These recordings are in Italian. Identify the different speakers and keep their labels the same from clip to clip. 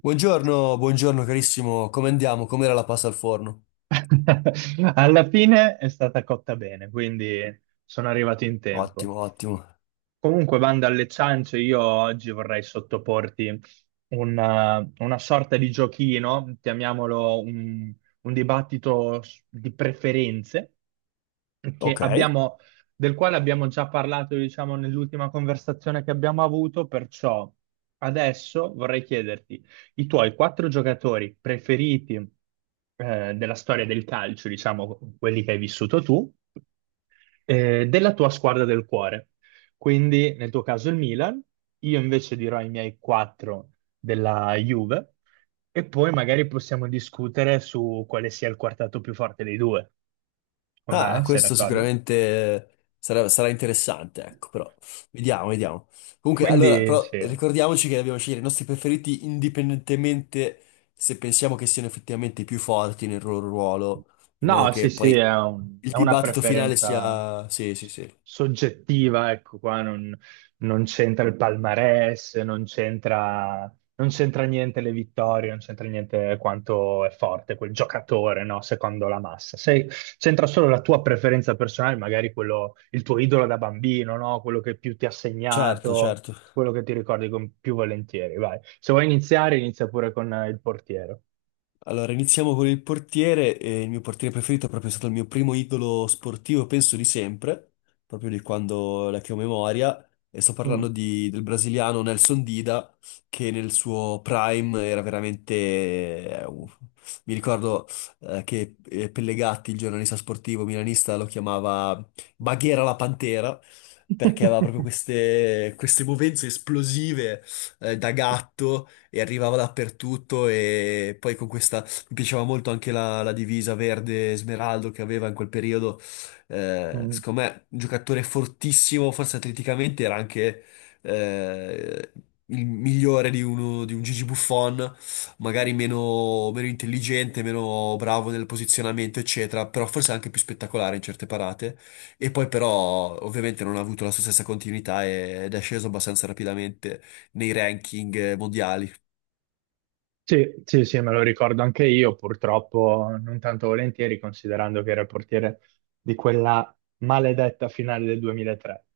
Speaker 1: Buongiorno, buongiorno carissimo, come andiamo? Com'era la pasta al forno?
Speaker 2: Alla fine è stata cotta bene, quindi sono arrivato in tempo.
Speaker 1: Ottimo, ottimo.
Speaker 2: Comunque, bando alle ciance, io oggi vorrei sottoporti una sorta di giochino, chiamiamolo un dibattito di preferenze, che
Speaker 1: Ok.
Speaker 2: abbiamo- del quale abbiamo già parlato, diciamo, nell'ultima conversazione che abbiamo avuto, perciò adesso vorrei chiederti i tuoi quattro giocatori preferiti, della storia del calcio, diciamo, quelli che hai vissuto tu, della tua squadra del cuore. Quindi nel tuo caso il Milan, io invece dirò i miei quattro della Juve e poi magari possiamo discutere su quale sia il quartetto più forte dei due, con
Speaker 1: Ah,
Speaker 2: me, sei
Speaker 1: questo
Speaker 2: d'accordo?
Speaker 1: sicuramente sarà, sarà interessante, ecco, però vediamo, vediamo. Comunque, allora,
Speaker 2: Quindi
Speaker 1: però
Speaker 2: sì.
Speaker 1: ricordiamoci che dobbiamo scegliere i nostri preferiti indipendentemente se pensiamo che siano effettivamente i più forti nel loro ruolo, in modo
Speaker 2: No, sì,
Speaker 1: che
Speaker 2: sì,
Speaker 1: poi
Speaker 2: è
Speaker 1: il
Speaker 2: è una
Speaker 1: dibattito finale
Speaker 2: preferenza
Speaker 1: sia... Sì, sì, sì.
Speaker 2: soggettiva, ecco qua, non, non c'entra il palmarès, non c'entra non c'entra niente le vittorie, non c'entra niente quanto è forte quel giocatore, no, secondo la massa. C'entra solo la tua preferenza personale, magari quello, il tuo idolo da bambino, no, quello che più ti ha
Speaker 1: Certo,
Speaker 2: segnato,
Speaker 1: certo.
Speaker 2: quello che ti ricordi con più volentieri, vai. Se vuoi iniziare, inizia pure con il portiere.
Speaker 1: Allora, iniziamo con il portiere. Il mio portiere preferito è proprio stato il mio primo idolo sportivo, penso di sempre, proprio di quando la che ho memoria. E sto
Speaker 2: Mm.
Speaker 1: parlando del brasiliano Nelson Dida, che nel suo prime era veramente... uff. Mi ricordo che Pellegatti, il giornalista sportivo milanista, lo chiamava Baghera la Pantera, perché aveva proprio queste, queste movenze esplosive da gatto e arrivava dappertutto e poi con questa mi piaceva molto anche la divisa verde smeraldo che aveva in quel periodo.
Speaker 2: Mm.
Speaker 1: Secondo me, un giocatore fortissimo, forse atleticamente era anche eh, il migliore di, uno, di un Gigi Buffon, magari meno, meno intelligente, meno bravo nel posizionamento, eccetera, però forse anche più spettacolare in certe parate. E poi però ovviamente non ha avuto la sua stessa continuità ed è sceso abbastanza rapidamente nei ranking mondiali.
Speaker 2: Sì, sì, sì, me lo ricordo anche io, purtroppo non tanto volentieri, considerando che era il portiere di quella maledetta finale del 2003.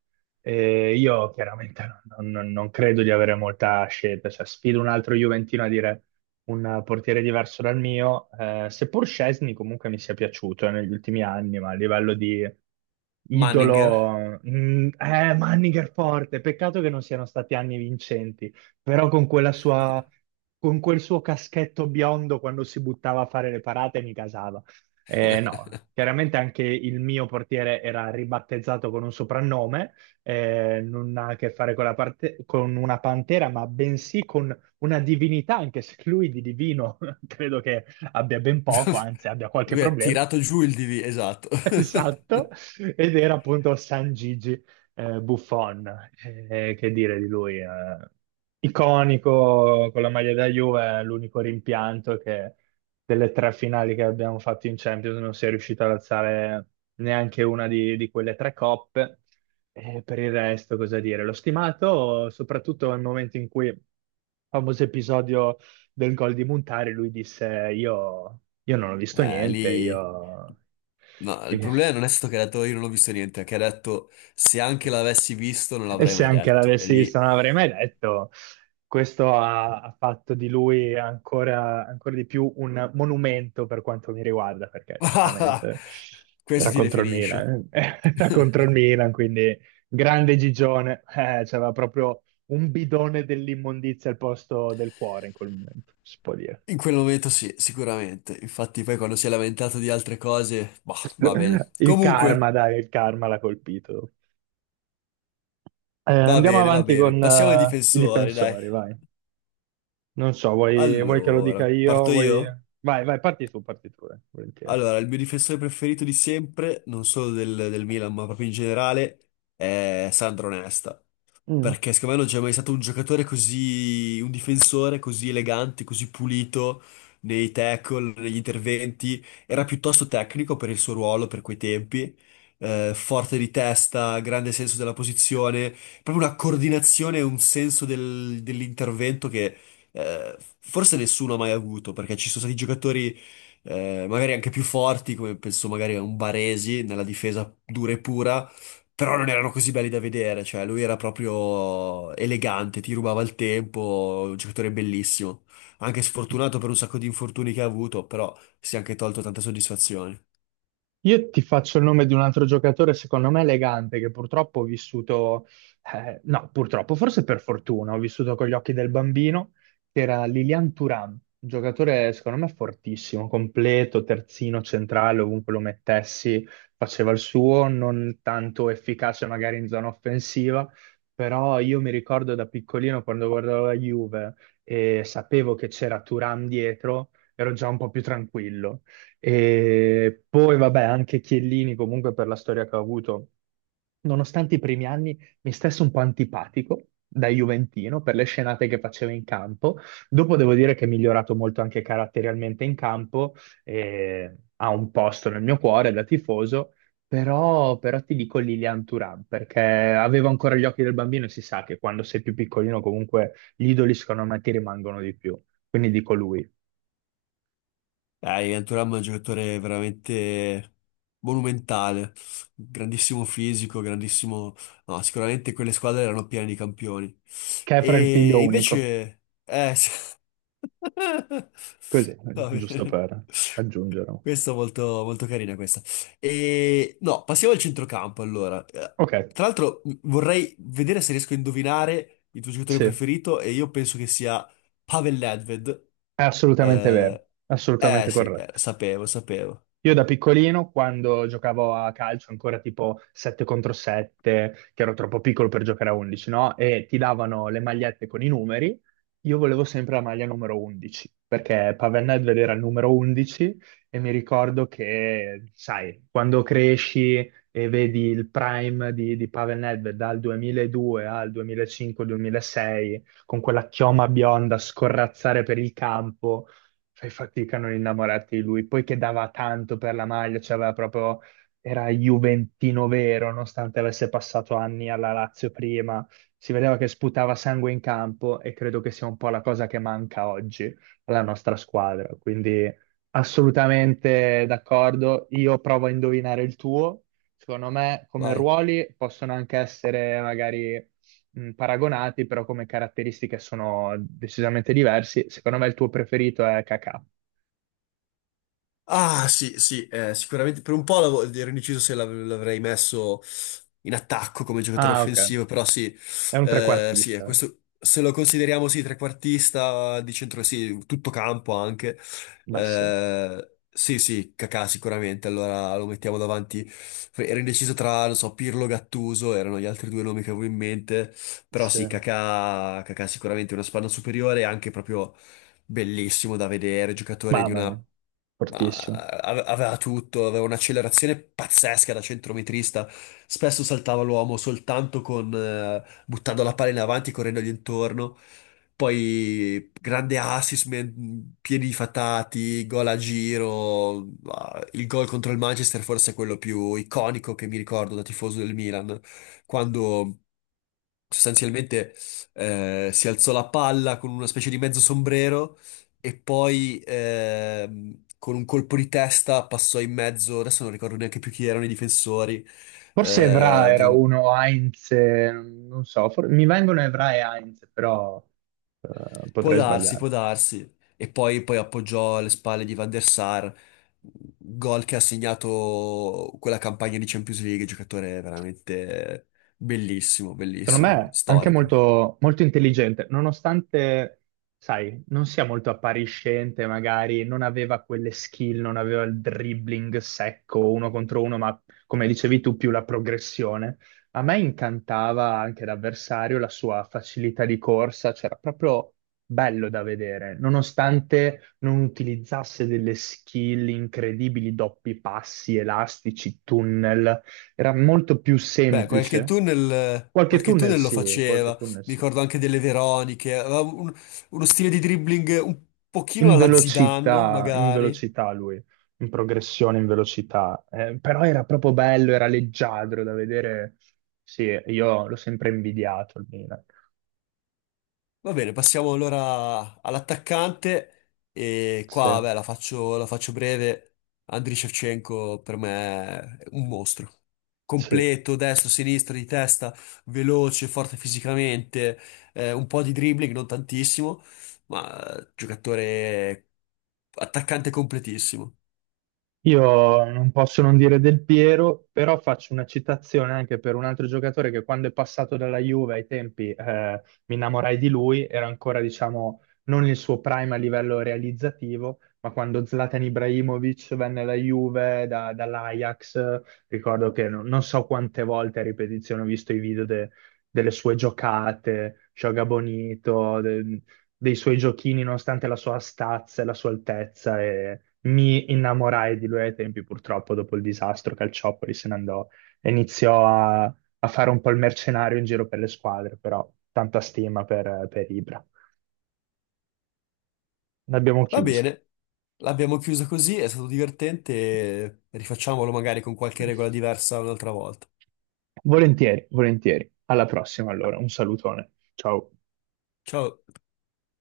Speaker 2: E io chiaramente non credo di avere molta scelta, cioè sfido un altro Juventino a dire un portiere diverso dal mio, seppur Szczesny comunque mi sia piaciuto negli ultimi anni, ma a livello di
Speaker 1: Manninger.
Speaker 2: idolo, Manninger forte, peccato che non siano stati anni vincenti però con quella sua, con quel suo caschetto biondo quando si buttava a fare le parate mi casava. No, chiaramente anche il mio portiere era ribattezzato con un soprannome, non ha a che fare con con una pantera, ma bensì con una divinità, anche se lui di divino credo che abbia ben poco, anzi abbia qualche
Speaker 1: Lui ha
Speaker 2: problema.
Speaker 1: tirato giù il DV, esatto.
Speaker 2: Esatto, ed era appunto San Gigi Buffon. Che dire di lui, iconico con la maglia da Juve, l'unico rimpianto è che delle tre finali che abbiamo fatto in Champions non si è riuscito ad alzare neanche una di quelle tre coppe. Per il resto cosa dire, l'ho stimato soprattutto nel momento in cui, famoso episodio del gol di Montari, lui disse: Io non ho visto niente,
Speaker 1: Lì...
Speaker 2: io.
Speaker 1: No,
Speaker 2: E
Speaker 1: il problema non è stato che ha detto io non ho visto niente, è che ha detto se anche l'avessi visto non l'avrei
Speaker 2: se
Speaker 1: mai
Speaker 2: anche
Speaker 1: detto. E
Speaker 2: l'avessi visto,
Speaker 1: lì...
Speaker 2: non l'avrei mai detto. Questo ha fatto di lui ancora di più un monumento per quanto mi riguarda, perché giustamente
Speaker 1: Questo
Speaker 2: era
Speaker 1: ti
Speaker 2: contro il
Speaker 1: definisce.
Speaker 2: Milan, eh. Era contro il Milan, quindi grande Gigione, c'aveva proprio un bidone dell'immondizia al posto del cuore in quel momento, si può dire.
Speaker 1: In quel momento sì, sicuramente. Infatti poi quando si è lamentato di altre cose, boh, va bene.
Speaker 2: Il
Speaker 1: Comunque,
Speaker 2: karma, dai, il karma l'ha colpito.
Speaker 1: va
Speaker 2: Andiamo
Speaker 1: bene, va
Speaker 2: avanti
Speaker 1: bene.
Speaker 2: con
Speaker 1: Passiamo ai
Speaker 2: i
Speaker 1: difensori, dai.
Speaker 2: difensori, vai. Non so, vuoi che lo
Speaker 1: Allora,
Speaker 2: dica io?
Speaker 1: parto
Speaker 2: Vuoi...
Speaker 1: io?
Speaker 2: Vai, vai, parti tu, volentieri.
Speaker 1: Allora, il mio difensore preferito di sempre, non solo del Milan, ma proprio in generale, è Sandro Nesta.
Speaker 2: Mm.
Speaker 1: Perché secondo me non c'è mai stato un giocatore così, un difensore così elegante, così pulito nei tackle, negli interventi. Era piuttosto tecnico per il suo ruolo, per quei tempi. Forte di testa, grande senso della posizione, proprio una coordinazione e un senso dell'intervento che forse nessuno ha mai avuto, perché ci sono stati giocatori magari anche più forti, come penso magari a un Baresi nella difesa dura e pura, però non erano così belli da vedere, cioè lui era proprio elegante, ti rubava il tempo, un giocatore bellissimo. Anche sfortunato per un sacco di infortuni che ha avuto, però si è anche tolto tante soddisfazioni.
Speaker 2: Io ti faccio il nome di un altro giocatore, secondo me elegante, che purtroppo ho vissuto, no, purtroppo, forse per fortuna, ho vissuto con gli occhi del bambino, che era Lilian Thuram, un giocatore secondo me fortissimo, completo, terzino, centrale, ovunque lo mettessi, faceva il suo, non tanto efficace magari in zona offensiva, però io mi ricordo da piccolino quando guardavo la Juve e sapevo che c'era Thuram dietro, ero già un po' più tranquillo e poi, vabbè, anche Chiellini, comunque, per la storia che ha avuto, nonostante i primi anni, mi stesse un po' antipatico da Juventino per le scenate che faceva in campo. Dopo devo dire che è migliorato molto anche caratterialmente in campo e ha un posto nel mio cuore da tifoso. Però ti dico Lilian Thuram perché avevo ancora gli occhi del bambino e si sa che quando sei più piccolino comunque gli idoli secondo me ti rimangono di più. Quindi dico lui,
Speaker 1: Ivan Thuram è un giocatore veramente monumentale, grandissimo fisico, grandissimo... No, sicuramente quelle squadre erano piene di campioni.
Speaker 2: che è fra il figlio
Speaker 1: E
Speaker 2: unico.
Speaker 1: invece...
Speaker 2: Così,
Speaker 1: Va
Speaker 2: giusto
Speaker 1: bene.
Speaker 2: per aggiungere.
Speaker 1: Questo è molto, molto carina questa. E, no, passiamo al centrocampo allora.
Speaker 2: Ok,
Speaker 1: Tra l'altro vorrei vedere se riesco a indovinare il tuo giocatore
Speaker 2: sì, è
Speaker 1: preferito e io penso che sia Pavel Nedved.
Speaker 2: assolutamente vero,
Speaker 1: Eh, eh
Speaker 2: assolutamente
Speaker 1: sì, eh,
Speaker 2: corretto.
Speaker 1: sapevo, sapevo.
Speaker 2: Io da piccolino, quando giocavo a calcio, ancora tipo 7 contro 7, che ero troppo piccolo per giocare a 11, no? E ti davano le magliette con i numeri, io volevo sempre la maglia numero 11, perché Pavel Nedved era il numero 11 e mi ricordo che, sai, quando cresci e vedi il prime di Pavel Nedved dal 2002 al 2005-2006, con quella chioma bionda scorrazzare per il campo, fai fatica a non innamorarti di lui. Poi che dava tanto per la maglia, cioè aveva proprio, era Juventino vero, nonostante avesse passato anni alla Lazio prima. Si vedeva che sputava sangue in campo e credo che sia un po' la cosa che manca oggi alla nostra squadra. Quindi assolutamente d'accordo. Io provo a indovinare il tuo. Secondo me, come
Speaker 1: Vai.
Speaker 2: ruoli possono anche essere magari paragonati, però come caratteristiche sono decisamente diversi. Secondo me il tuo preferito è Kakà.
Speaker 1: Ah, sì, sì, sicuramente per un po' ero indeciso se l'avrei messo in attacco come giocatore
Speaker 2: Ah, ok.
Speaker 1: offensivo, però sì,
Speaker 2: È un
Speaker 1: sì, è
Speaker 2: trequartista. Eh.
Speaker 1: questo, se lo consideriamo sì, trequartista di centro, sì, tutto campo anche,
Speaker 2: Beh, sì,
Speaker 1: sì, sì, Kakà sicuramente, allora lo mettiamo davanti, ero indeciso tra, non so, Pirlo, Gattuso, erano gli altri due nomi che avevo in mente, però
Speaker 2: sì.
Speaker 1: sì, Kakà, Kakà sicuramente è una spanna superiore, anche proprio bellissimo da vedere, giocatore di
Speaker 2: Mamma mia,
Speaker 1: una...
Speaker 2: fortissimo.
Speaker 1: aveva tutto, aveva un'accelerazione pazzesca da centrometrista, spesso saltava l'uomo soltanto con... buttando la palla in avanti, correndogli intorno. Poi grande assist, piedi fatati, gol a giro, ah, il gol contro il Manchester forse è quello più iconico che mi ricordo da tifoso del Milan, quando sostanzialmente si alzò la palla con una specie di mezzo sombrero e poi con un colpo di testa passò in mezzo, adesso non ricordo neanche più chi erano i difensori,
Speaker 2: Forse Evra
Speaker 1: eh,
Speaker 2: era
Speaker 1: del-
Speaker 2: uno, Heinz, non so, mi vengono Evra e Heinz, però... potrei sbagliare.
Speaker 1: può darsi, e poi, poi appoggiò alle spalle di Van der Sar, gol che ha segnato quella campagna di Champions League, giocatore veramente bellissimo,
Speaker 2: Secondo
Speaker 1: bellissimo,
Speaker 2: me anche
Speaker 1: storico.
Speaker 2: molto intelligente, nonostante, sai, non sia molto appariscente, magari non aveva quelle skill, non aveva il dribbling secco uno contro uno, ma come dicevi tu, più la progressione. A me incantava anche l'avversario, la sua facilità di corsa, c'era proprio bello da vedere, nonostante non utilizzasse delle skill incredibili, doppi passi, elastici, tunnel era molto più
Speaker 1: Beh,
Speaker 2: semplice. Qualche
Speaker 1: qualche
Speaker 2: tunnel
Speaker 1: tunnel lo
Speaker 2: sì, qualche
Speaker 1: faceva,
Speaker 2: tunnel
Speaker 1: mi
Speaker 2: sì.
Speaker 1: ricordo anche delle Veroniche, aveva un- uno stile di dribbling un pochino alla Zidane,
Speaker 2: In
Speaker 1: magari.
Speaker 2: velocità lui, in progressione, in velocità. Però era proprio bello, era leggiadro da vedere. Sì, io l'ho sempre invidiato il Milan.
Speaker 1: Va bene, passiamo allora all'attaccante e
Speaker 2: Sì,
Speaker 1: qua, beh, la faccio breve. Andriy Shevchenko per me è un mostro.
Speaker 2: sì.
Speaker 1: Completo, destro, sinistro, di testa, veloce, forte fisicamente, un po' di dribbling, non tantissimo, ma giocatore attaccante completissimo.
Speaker 2: Io non posso non dire Del Piero, però faccio una citazione anche per un altro giocatore che quando è passato dalla Juve ai tempi mi innamorai di lui, era ancora diciamo non il suo prime a livello realizzativo, ma quando Zlatan Ibrahimovic venne alla Juve dall'Ajax, ricordo che non so quante volte a ripetizione ho visto i video delle sue giocate, Joga Bonito, dei suoi giochini, nonostante la sua stazza e la sua altezza, e mi innamorai di lui ai tempi, purtroppo, dopo il disastro, Calciopoli se ne andò e iniziò a fare un po' il mercenario in giro per le squadre, però tanta stima per Ibra. L'abbiamo
Speaker 1: Va
Speaker 2: chiuso.
Speaker 1: bene, l'abbiamo chiusa così, è stato divertente, rifacciamolo magari con qualche regola diversa un'altra volta.
Speaker 2: Volentieri, volentieri. Alla prossima, allora. Un salutone. Ciao.
Speaker 1: Ciao.